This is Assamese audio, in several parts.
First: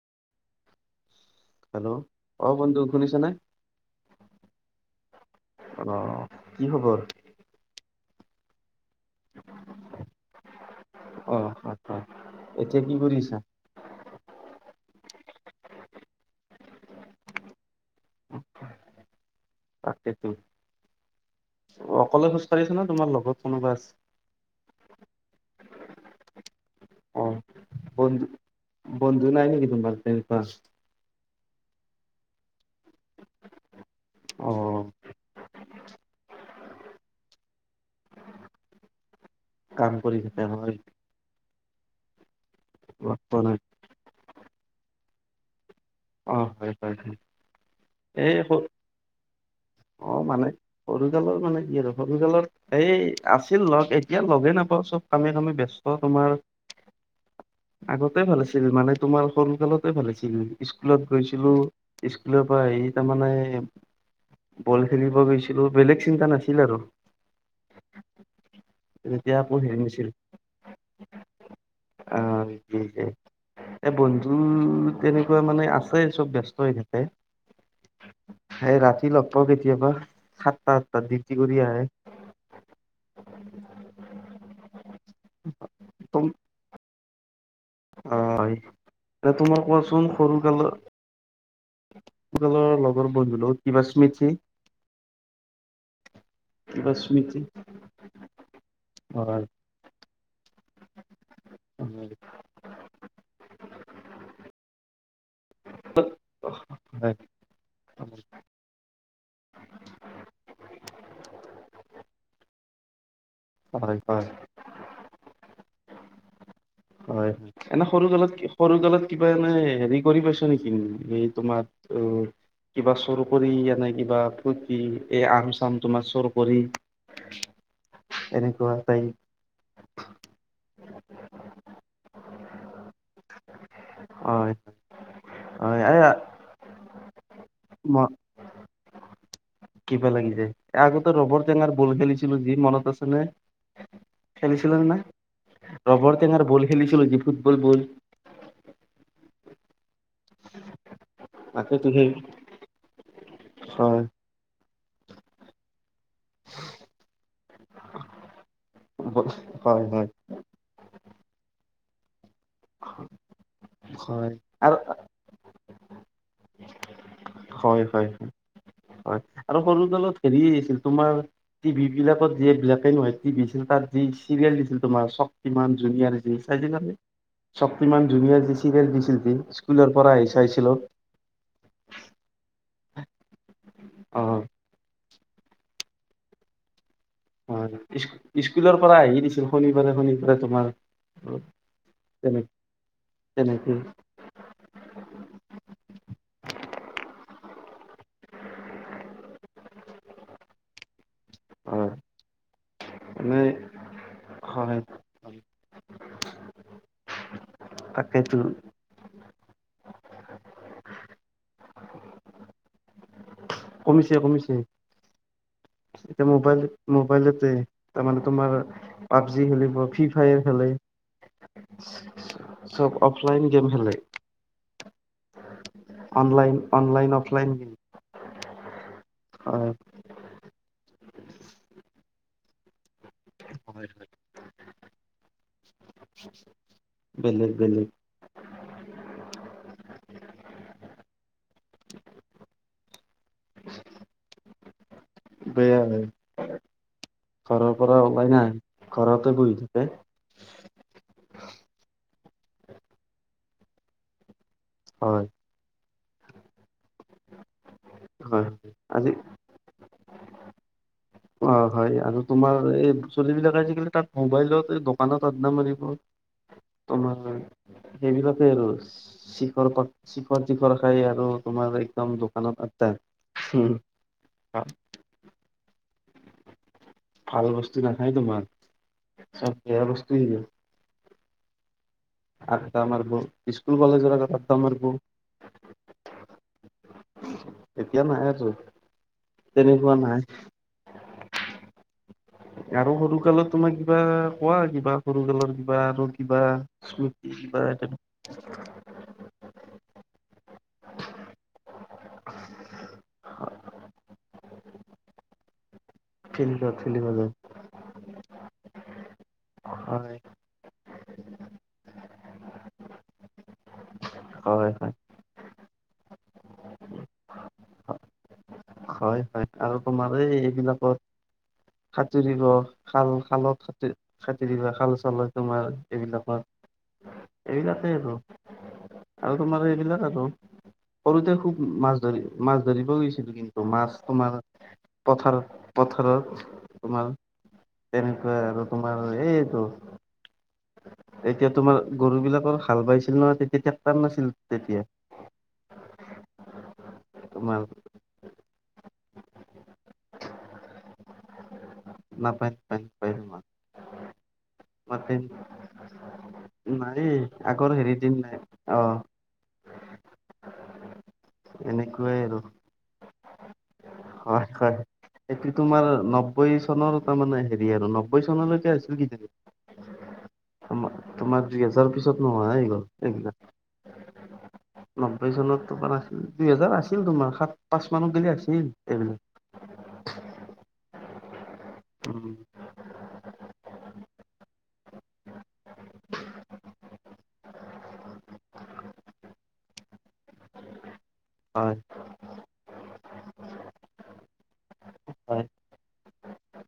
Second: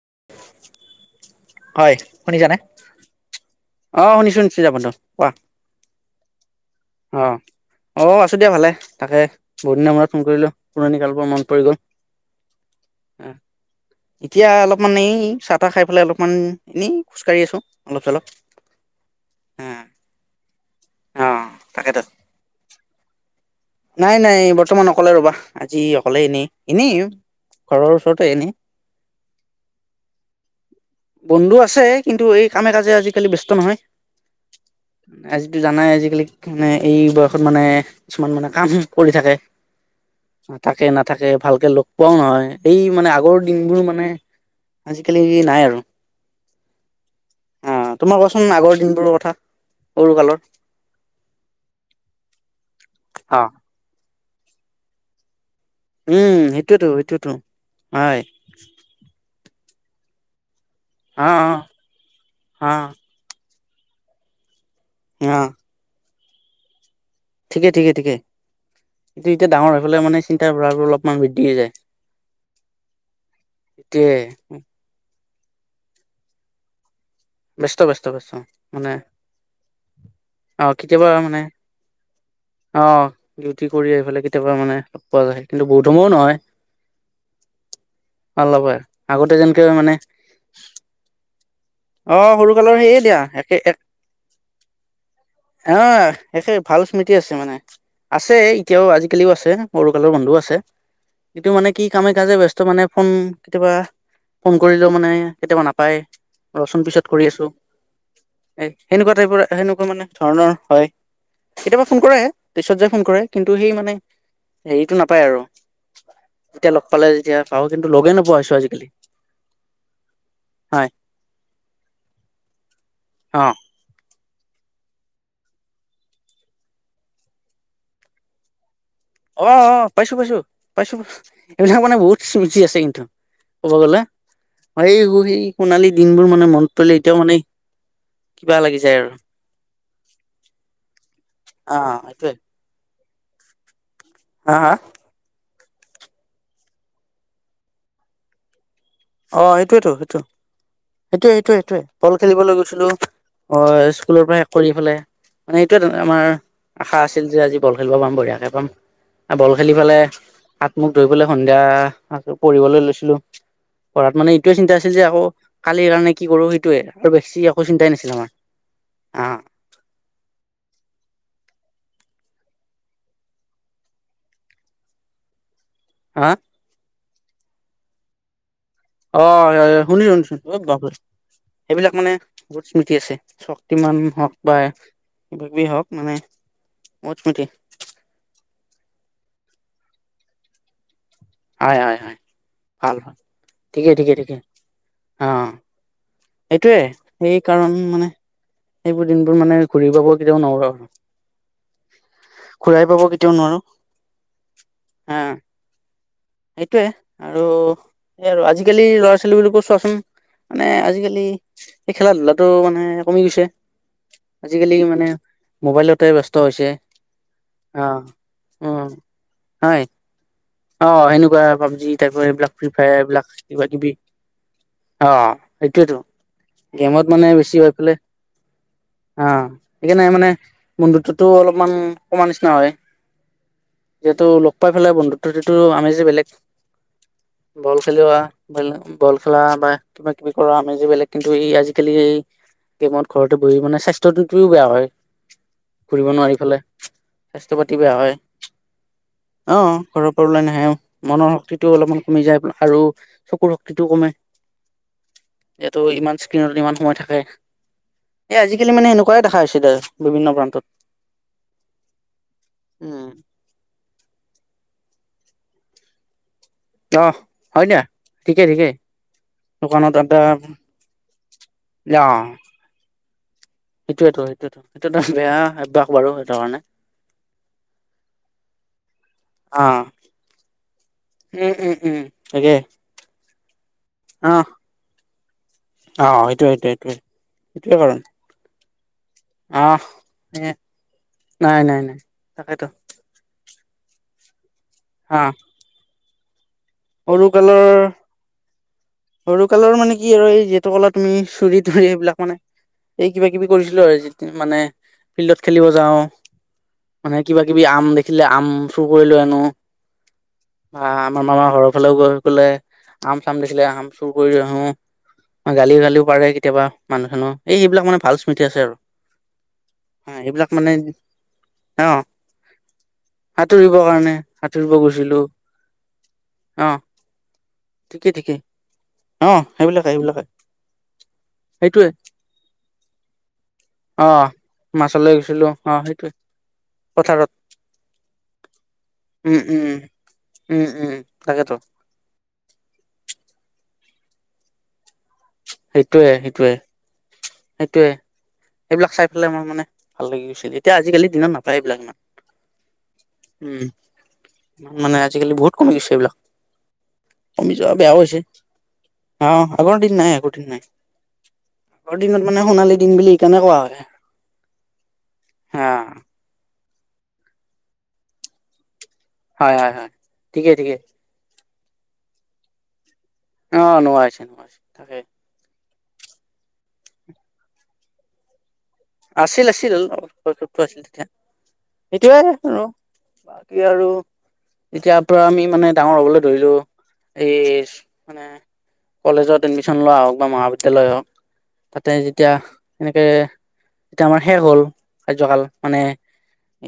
[inaudible] হয় হেল্ল' অ শুনিছানে? বন্ধু শুনিছা নে অ শুনিছো শুনিছো যাব ত কোৱা অ কি খবৰ? অ অ ক আছোঁ দিয়া ভালে তাকে বহুত দিনৰ মূত ফোন কৰিলোঁ পুৰণি কালবোৰ অ মনত পৰি গ'ল আচ্ছা এতিয়া কি কৰি আছা? এতিয়া অলপমান এই চাহ তাহ খাই পেলাই অলপমান এনেই খোজ কাঢ়ি আছো অলপ চলপ তাকে তো অ তাকেতো অকলে খোজ কাঢ়িছ ন তোমাৰ লগত কোনোবা আছে? নাই নাই বৰ্তমান অকলে ৰবা আজি হলে এনে এনেই অ ঘৰৰ ওচৰতে বন্ধু এনে বন্ধু নাই নেকি তোমাৰ তেনেকুৱা? বন্ধু আছে কিন্তু এই কামে কাজে আজিকালি ব্যস্ত নহয় অ আজ এই জানাই আজিকালি মানে এই বয়সত মানে কিছুমান মানে কাম কৰি থাকে কাম কৰি থাকে হয় তাকে নাথাকে ভালকে ল কোৱা ন হয় এই মানে লগ আগৰ পোৱা নাই। দিনবোৰ মানে আজিকালি নাই আৰু অ হয় হয় হয় অ তোমাৰ এই কোৱাচোন সৰু আগৰ দিনবোৰৰ কথা সৰু অ কালৰ মানে সৰুকালৰ মানে কি আৰু সৰুকালৰ এই আছে আ লগ এতিয়া লগে নাপাওঁ চব কামে কামি ব্যস্ত তোমাৰ উম সেইটোয়েতো সেইটোয়েতো আগতে হয় ভাল আছিল মানে তোমাৰ সৰু ালতে ভালেছিল স্কুলত অ গৈছিলো স্কুলৰ পৰা অ অ আহি তাৰমানে বল খেলিব অ গৈছিলো বেলেগ চিন্তা নাছিল আৰু ঠিকে ঠিকে ঠিকে কিন্তু তেতিয়া এতিয়া আকৌ ডাঙৰ হেৰি হৈ পেলাই নাছিল মানে চিন্তা ভাৰাোৰ অলপমান বৃদ্ধি যায় আহ কি যে এ এতিয়ে বন্ধু তেনেকুৱা মানে আছে চব ব্যস্ত হৈ থাকে ব্যস্ত ব্যস্ত ব্যস্ত এই মানে ৰাতি লগ পাওঁ কেতিয়াবা সাতটা আহ আঠটাত কেতিয়াবা ডিউটি মানে কৰি আহে আহ ডিউটি কৰি আহি পেলাই কেতিয়াবা মানে লগ পোৱা যায় কিন্তু বহুতুমও নহয় ভাল হয় নাপায় এ আগতে তোমাক যেনেকে মানে কোৱাচোন সৰুকালৰ অ সৰু কালৰ সেয়ে দিয়া একে লগত কিবা স্মৃতি অ একে ভাল স্মৃতি আছে মানে আছে এতিয়াও আজিকালিও হয় আছে সৰু কালৰ বন্ধ ৰ আছে এইটো মানে কি কামে কাজে ব্স্ত মানে ফোন কেতিয়াবা ফোন কৰিলেও মানে কেতিয়াবা নাপায় ৰচোন পিছত হয় কৰি আছো হয় এ সেনেকুৱা টাইপৰ সেনেকুৱা মানে ধৰণৰ হয় কেতিয়াবা ফোন কৰেে পিছত যে ফোন কৰে কিন্তু সেই মানে হয় হয়। হেৰিতটো নাপ পাই আৰু তেতিয়া লগ পালে হয় যেতিয়া পাওঁ এনে কিন্তু সৰু লগে নোপোৱা কালত হৈছো সৰু আজিকালি কালত কিবা এনে হেৰি কৰি পাইছ নেকি হয় এই তোমাৰ অ কিবা চুৰ অ কৰি আনে কিবা কি এই আম চাম তোমাৰ চুৰ কৰি এনেকুৱা টাইপ অহ অহ পাইছো পাইছো পাইছো পাইছো এইবিলাক মানে বহুত চুজি আছে কিন্তু ক'ব গ'লে হয় এই সেই হয় সোণালী এ দিনবোৰ মানে মন পৰিলে এতিয়াও মানে ম কিবা লাগি যায় আৰু কিবা লাগি যায়, আগতে ৰবৰ টৈঙাৰ অ বল সেইটোৱে খেলিছিলো যি মনত আছে কোনে হা হা খেলিছিলো নাহ ৰবৰ টেঙাৰ বল খেলিছিলো যে ফুটবল বল অহ এইটোৱেটো সেইটোৱে সেইটোৱে সেইটোৱে তাকেতো সেই বল খেলিবলৈ গৈছিলো, অহ হয় স্কুলৰ পৰা কৰি ফেলাই মানে এইটোৱে আমাৰ আশা আছিল যে আজি বল খেলিব পাম বঢ়িয়াকে পাম আৰু বল খেলি হয় হয় ফালে হাত-মুখ ধুই কিনে সন্ধিয়া আ পঢ়িবলৈ লৈছিলো পঢ়াত হয় মানে এইটোৱে চিন্তা আৰু আছিল যে আকৌ কালিৰ কাৰণে কি কৰো সেইটোৱে আৰু বেছি একো হয় চিন্তাই হয় নাছিল আমাৰ। হয় আহ আৰু যি বিলাকত যে ব্লেক এণ্ড হোৱাইট টিভি আছিল তাত যি চিৰিয়েল দিছিল তোমাৰ চ শক্তিমান যুনিয়ৰ হা আহিছিল চাইছিলানে শক্তিমান যুনিয়াৰ যি আছিল অহ হয় শুনিছো শুনিছো এই বাপৰে সেইবিলাক মানে বহুত স্মৃতি আছে শক্তিমান অ হওক বা এইবোৰ যি হওক মানে বহুত স্মৃতি হয় স্কুলৰ পৰা আহি ছিল শনিবাৰে শনিবাৰে তোমাৰ হয় হয় হয় তেনে ভাল ভাল তেনেকে ঠিকে ঠিকে ঠিকে অহ এইটোৱে এই কাৰণ মানে সেইবোৰ দিনবোৰ মানে ঘূৰি পাব কেতিয়াও নোৱাৰো আৰু হয় ঘুৰাই পাব কেতিয়াও মানে নোৱাৰো হয় হা সেইটোৱে আৰু এই তাকেতো আৰু আজিকালি ল ল'ৰা ছোৱালী বোৰক চোৱাচোন মানে আজিকালি এই খেলা -ধূলাটো মানে কমি গৈছে কমিছে কমিছে আজিকালি মানে মোবাইলতে এতিয়া ব্যস্ত হৈছে মোবাইল- মোবাইলতে অ তাৰমানানে তোমাৰ পাবজি খেলিব ফ্ৰী ফায়াৰ। খেলে অহ ', সেনেকুৱা পাবজি তাইপ এইবিলাক ফ্ৰী চব ফায়াৰ এইবিলাক অফলাইন গেম কিবা খেলে কিবি। অহ ', সেইটোয়েতো অনলাইন অনলাইন গেমত মানে অফলাইন বেছি গেম হৈ পে অহ হয় ', এইনে মানে। মন্ধটো অলপমান কমা নিচিনা হয়। হয়। হয়। যিহেতু লোক পাইফলে বন্ধু তাতে তো। আমিজি বেলেগ বেলেগ বল বেলেগ খেলো আঁহ। বল খেলা বা কিবা কিবি কৰা আমি যে বেলেগ কিন্তু এই আজিকালি এই গেমত ঘৰতে বহি মানে স্বাস্থ্যটোও বেয়া হয়। বেয়া হয় ঘূৰিব নোৱাৰি ফালে স্বাস্থ্য পাতি ঘৰৰ বেয়া পৰা হয় ওলাই নাই ঘৰতে বহি থাকে। ৰ লাই নাহেও মনৰ শক্তিটোও অলপমান কমি যায় আৰু চকুৰ শক্তিটোও কমে। হয়। এইটো ইমান। স্ক্ৰীণত ইমান সময় থাকে। এ হয় হয়। আজিকালি মানে সেনেকুৱাই দেখা আছিল আৰু বিভিন্ন প্ৰান্তত। অহ ', হয় আৰু তোমাৰ এই উম ছোৱলিবিলাক আজিকালি তাত মোবাইলত পানত পদ মণিপ অ তোমাৰ হয় দিয়া ঠিকে সেইবিলাকে আৰু ঠিকে চিখৰ দোকানত - আড্ডা অ চিখৰ তিখৰ খাই আৰু তোমাৰ একদম দোকানত আড্ডা। হুম, সেইটোৱেইটো- সেইটোৱেইটো সেইটো এটা বেয়া অভ্যাস বাৰু। [unintelligible] ভাল বস্তু নাখায় তোমাৰ চব অ বেয়া বস্তু। উম', - উম', উম তাকে [unintelligible] স্কুল কলেজৰ আগত আড্ডা মাৰিব। অহ ', সেইটো - সেইটো- সেইটোৱেই এতিয়া নাই আৰু। আস', তেনেকুৱা নাই নাই - নাই- নাই তাকেতো। আৰু সৰু কালত তোমাৰ কিবা? কোৱা কিবা সৰুকালৰ কিবা আৰু। কিবা? সৰু স্মৃতি কিবা কালৰ সৰু কালৰ মানে। কি আৰু এই যিহেতু ক'লা তুমি চুৰি তুৰি সেইবিলাক মানে। এই কিবা-কিবি কৰিছিলোঁ। [unintelligible] মানে ফিল্ডত খেলিব যাওঁ। ফিল্ডত মানে ফিল্ডত কিবা-কিবি আম দেখিলে আম চুৰ কৰি লৈ আনো, হয় বা আমাৰ মামাৰ ঘৰৰ। গৈ পেলাই আম-চাম দে। এ আম চুৰ কৰি আহো হয় হয় গালি গালি। গালিও পাৰে কেতিয়াবা মানুহ-চানুহ এই এইবিলাক মানে ভাল স্মৃতি। আছে আৰু হয়, হয় আৰু হা তোমাৰ এই সেইবিলাক মানে এইবিলাকত, অ সাতুৰিব খাল খালত সাঁতুৰিবৰ স কাৰণে সাঁতুৰিব সাতুৰিব গৈছিলো খাল-চাল তোমাৰ এইবিলাকৰ। অ এইবিলাকেই ঠিকে আৰু। ঠিকে অ আৰু তোমাৰ সেইবিলাকে এইবিলাক সেইবিলাকে আৰু, সৰুতে খুব সেইটোৱে মাছ ধৰি মাছ ধৰিব গৈছিলো কিন্তু। মাছ অ তোমাৰ মাছলৈ গৈছিলো পথাৰত অ সেইটোৱে পথাৰত তোমাৰ পথাৰত তেনেকুৱা আৰু তোমাৰ উম এইটো। উম উম। উম এতিয়া তাকেতো তোমাৰ গৰু বিলাকৰ হাল বাইছিল ন' তেতিয়া। তাত নাছিল তেতিয়া। সেইটোৱে সেইটোৱে। তোমাৰ। এইবিলাক চাই পেলাই আমাৰ মানে, ভাল লাগি গৈছিল। এতিয়া আজিকালি দিনত নাপায় এইবিলাক ইমান। নাপায় নাপায় নাপায় তোমাক উম, মানে মাতে আজিকালি বহুত কমি গৈছে এইবিলাক। নাই কমি আগৰ যোৱা হেৰি বেয়াও দিন হৈছে নাই অ অ' আগৰ দিন নাই আগৰ দিন নাই। আগৰ এনেকুৱাই দিনত আৰু মানে সোণালী দিন বুলি। এইকাৰণে কোৱা হয় হয়, হয় এইটো অ তোমাৰ নব্বৈ। চনৰ তাৰমানে হেৰি আৰু নব্বৈ চন'লৈকে আছে। হয়, হয়, হয়। ঠিকে ঠিকে। মাক দুই হজাৰ পিছত নোহোৱাই গল। এইবিলাক অ নোৱা হৈছে নোৱা নব্বৈ চনত দুই হেজাৰ আছিল তোমাৰ সাত পাঁচ মান গি আছিল এইবিলাক আছিল আছিল টো [unintelligible] আছিল- সেইটোৱেই উম আৰু বাকী আৰু, এতিয়াৰ পৰা আমি মানে ডাঙৰ হবলৈ ধৰিলো, এই মানে কলেজত এডমিচন লোৱা হওক বা মহাবিদ্যালয় হওক হয় তাতে যেতিয়া এনেকে তেতিয়া আমাৰ শেষ হল কাৰ্যকাল। হয় মানে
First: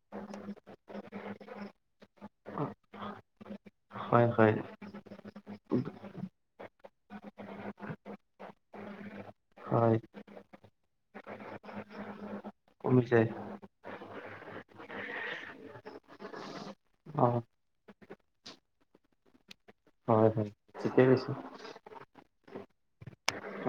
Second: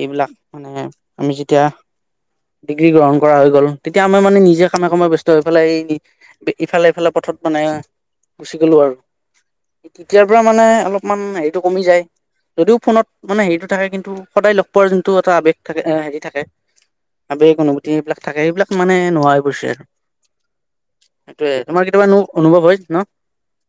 এইবিলাক মানে আমি যেতিয়া ডিগ্ৰী গ্ৰহণ কৰা হৈ গ'ল, তেতিয়া আমাৰ হয় মানে হয় নিজে কামে কামে ব্যস্ত হৈ পেলাই ইফালে ইফালে পথত মানে গুচি গলো আৰু হয় মতেতিয়াৰ পৰা মানে অলপমান হে কমি যায়, যদিও ফোনত কমিছে মানে হেৰিটো থাকে কিন্তু সদায় লগ পোৱাৰ যোনটো এটা আৱেগ থাকে হেৰি থাকে, অ আৱেগ অনুভূতি এইবিলাক থাকে সেইবিলাক মানে নোহোৱা হৈ গৈছে আৰু। হয় হয় ঠিকে কৈছে সেইটোয়ে তোমাৰ কেতিয়াবা অনুভৱ হয় ন?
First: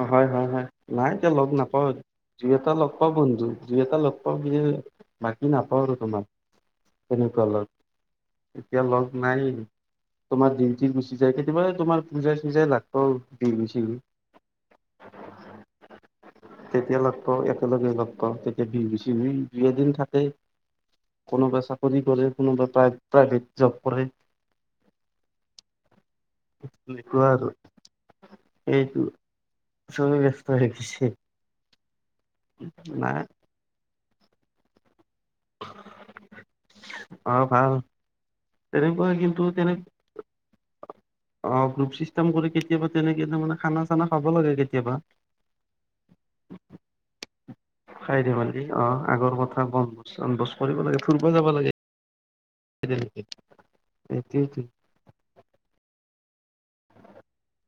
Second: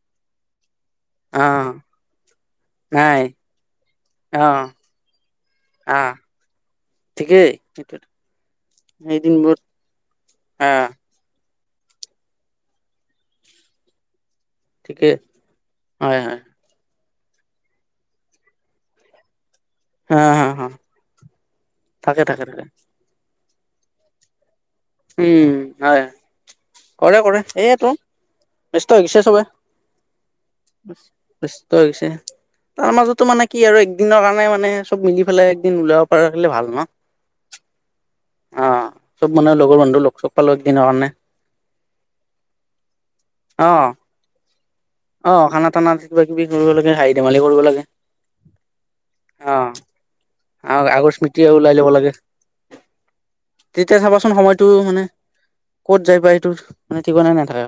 অ' হয় হয় হয় এতিয়া অ লগ নাপাওঁ দুই এটা লগ ক নাই বন্ধু [inaudible] অ [unintelligible] বাকী নাাপওঁ আৰু আহ তোমাক তেনেকুৱা ঠিকেই লগ এতিয়া লগ সেই নাই দিনবোৰ তোমাৰ আহ দিনটো গুচি যায়গে কেবাৰে তোমাৰ পূজা চুজাই লাগ ব বিহু শিশু ঠিকেই হয় হয় তিয়া লাগ পা একলগে লাগ পা তেতিয়া ভি বিছিন [unintelligible] দুই এদিন হা থাকে হা হা কোনোবাই চাকৰি থাকে কৰে থাকে থাকে কোনোবাই প্ৰাই প্ৰাইভেট জব কৰে উম হয় কৰে এনেকুৱা কৰে আৰু এইয়টো ব্যস্ত সেইটো হৈছে চবে চবেই ব্যস্ত হৈ গৈছে [unintelligible] ছে তাৰ নাই মাজতো মানে কি আৰু একদিনৰ কাৰণে মানে চব মিলি পেলাই একদিন ওলাব পাৰ হিলে ভাল ন অ ভাল অ তেনেকুৱা চব কিন্তু মানে তেনে লগৰ বন্ধু লগ চগ পালো একদিনৰ কাৰণে অ গ্ৰুপ ছিষ্টেম কৰি কেতিয়াবা তেনেক মানে অ খানা চানা খাব লাগে কেতিয়াবা হাহি ধেমালি কৰিব লাগে খাই দে মালি অ আগৰ অ কথা বনভোজ বনভোজ কৰিব আ- লাগে আগৰ ফুৰিব স্মৃতিয়ে যাব ওলাই ল'ব লাগে তেতিয়া চাবাচোন এটোতো সময়টো - মানে ক'ত যাই পাই মানে ঠিকনাই নাথাকে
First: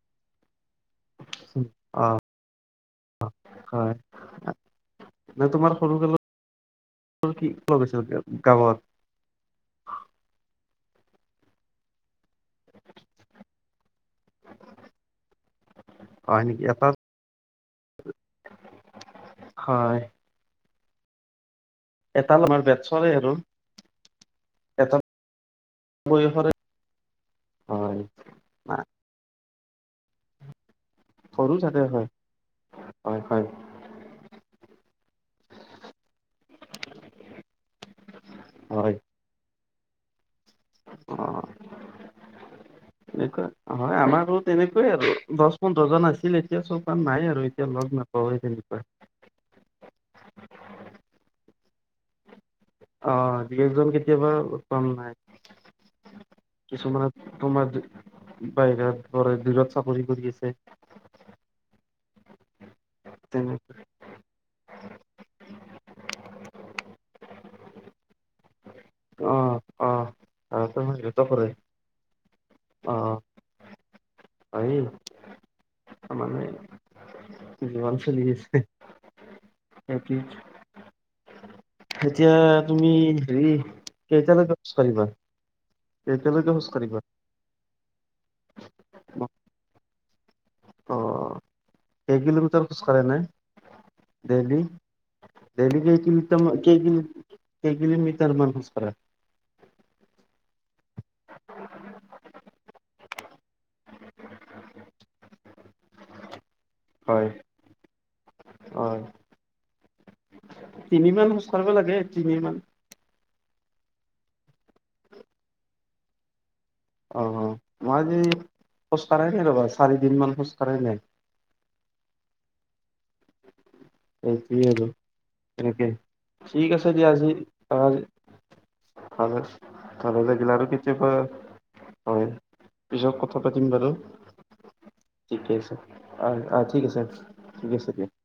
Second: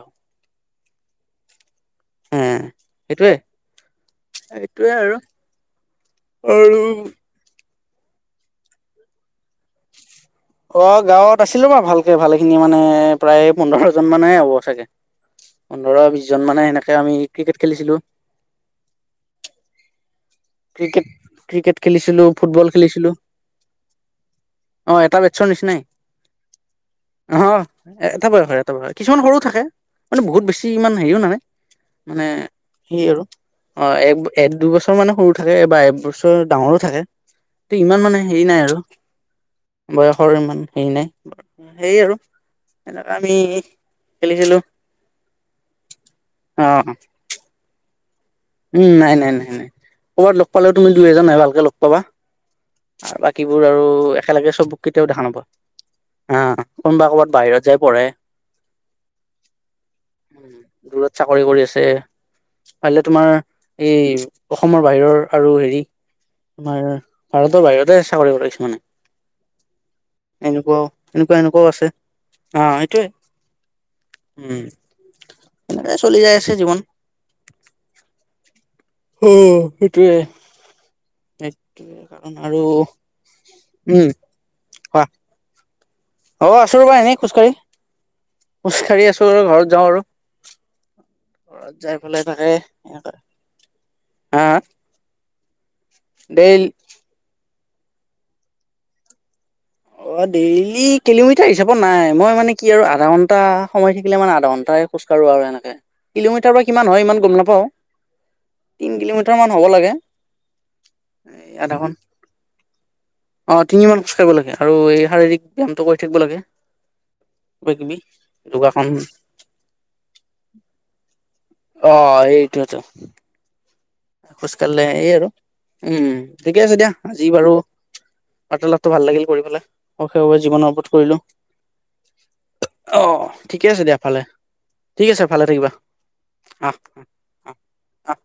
সেইটোৱে হয় সেইটোৱে আৰু নে তোমাৰ আৰু গৈছিল গাওঁত অ গাঁৱত আছিলো মই ভালকে ভালে খিনি মানে প্ৰায় পোন্ধৰ জন মানে হ'ব চাগে পোন্ধৰ বিশ হয় জন নেকি মানে এটা সেনেকে আমি ক্ৰিকেট খেলিছিলো হয় ক্ৰিকেট ক্ৰিকেট খেলিছিলো এটা আমাৰ ফুটবল খেলিছিলো বেটছৰে আৰু অ এটা ৰ নিচিনাই বয়সৰে অ হয় এটা বয়স হয় এটা না বয়স হয় কিছুমান সৰু থাকে মানেহুত বেছি ইমান হে ন সৰু চাগে হয় মানে হয় হয় আৰু দুবছৰ ম থাকে বা এবছৰ ডাঙৰো থাকে ত ইমান মানে হেৰি নাই আৰু হয় বয়স অ এনেকা আমি এনেকোৱা হয় আমাৰো খেলিছিলো তেনেকোৱাই আৰু দহ পোন্ধৰ জন আছিলে এতিয়া অ চব নাই আৰু এতিয়া লগ নাপ উম নাই নাই নাই নাই কৰ'বাত লগ পালেও তুমি দুই এজন হে ভালকে লগ পাবা অ আৰু দুই বাকীবোৰ আৰু একজন কেতিয়াবা একেলগে লগ চববো পাম কেতিয়াও নাই দেখা নোপোৱা হা কোনোবা কিছুমানে ক'বাত তোমাৰ বাহিৰত যাই পঢ়ে বাহিৰত দূৰত চাকৰি কৰি উ আছে দূৰত চাকৰি কৰি আছে পাৰিলে তোমাৰ তেনেকে এই অসমৰ বাহিৰৰ আৰু হেৰি আ ভাৰতৰ বাহিৰতে চাকৰি কৰিছে মানে অহ অহ সিহতে মানে এনেকোৱা এনেকুৱা কৰে এনেকুৱাও আছে অ সেইটোয়ে আহ উম। এনেকে এই চলি যাই মানে আছে জীৱন জীৱন চলি আছে উম সেটোৱে সেতি সেই এতিয়া তুমি হেৰি উম কেইটালৈকে চাৰি কোৱা বাৰ অ আছো ৰবা এনেই খোজকাঢ়ি খোজ কাঢ়ি আছো আৰু ঘৰত যাওঁ আৰু অ পৰা যাই কেই পেলাই থাকে কিলোমিটাৰ খোজ কাঢ়া এনেকে নে হা আ দেইলি কেই কিলোমিটাৰমান কেইকিলো কে কিলমিটাৰ মান খোজ কাঢ়া অ ডেইলি কিলোমিটাৰ হিচাপত নাই মই মানে কি আৰু আধা ঘন্টা সময় থাকিলে মানে আধা ঘণ্টাই খোজ কঢ়ো আৰু এনেকে কিলোমিটাৰ বা কিমান হয় ইমান গম নাপাওঁ অ তিনি কিলোমিটাৰমান হ'ব লাগে তিনিমান খোজ এই কাঢ়িব আধাখন লাগে তিনিমান অ তিনি মান খোজ কাঢ়িব লাগে আৰু এই শাৰীৰিক ব্যায়ামটো কৰি থাকিব লাগে অ অ কিবা কিবি মইজি যোগাসন খোজকাঢ়াই নাই ৰ'বা চাৰিদিন মান খোজকাঢ়াই নাই অ এইটোৱেতো খোজ কাঢ়িলে এই আৰু এনেকে উম ঠিকে আছে দিয়া আজি বাৰু বাৰ্তালাপটো ভাল লাগিল ভালে কৰি পেলাই ভালে সকলোৰে লাগিল আৰু জীৱনৰ ওপৰত কেতিয়াবা কৰিলো হয় পিছত অহ কথা পাতিম ঠিকে আছে বাৰু দিয়া ভালে ঠিকে আছে ভালে থাকিবা আহ আহ অহ ঠিক আছে অহ ঠিক আছে দিয়া অহ অহ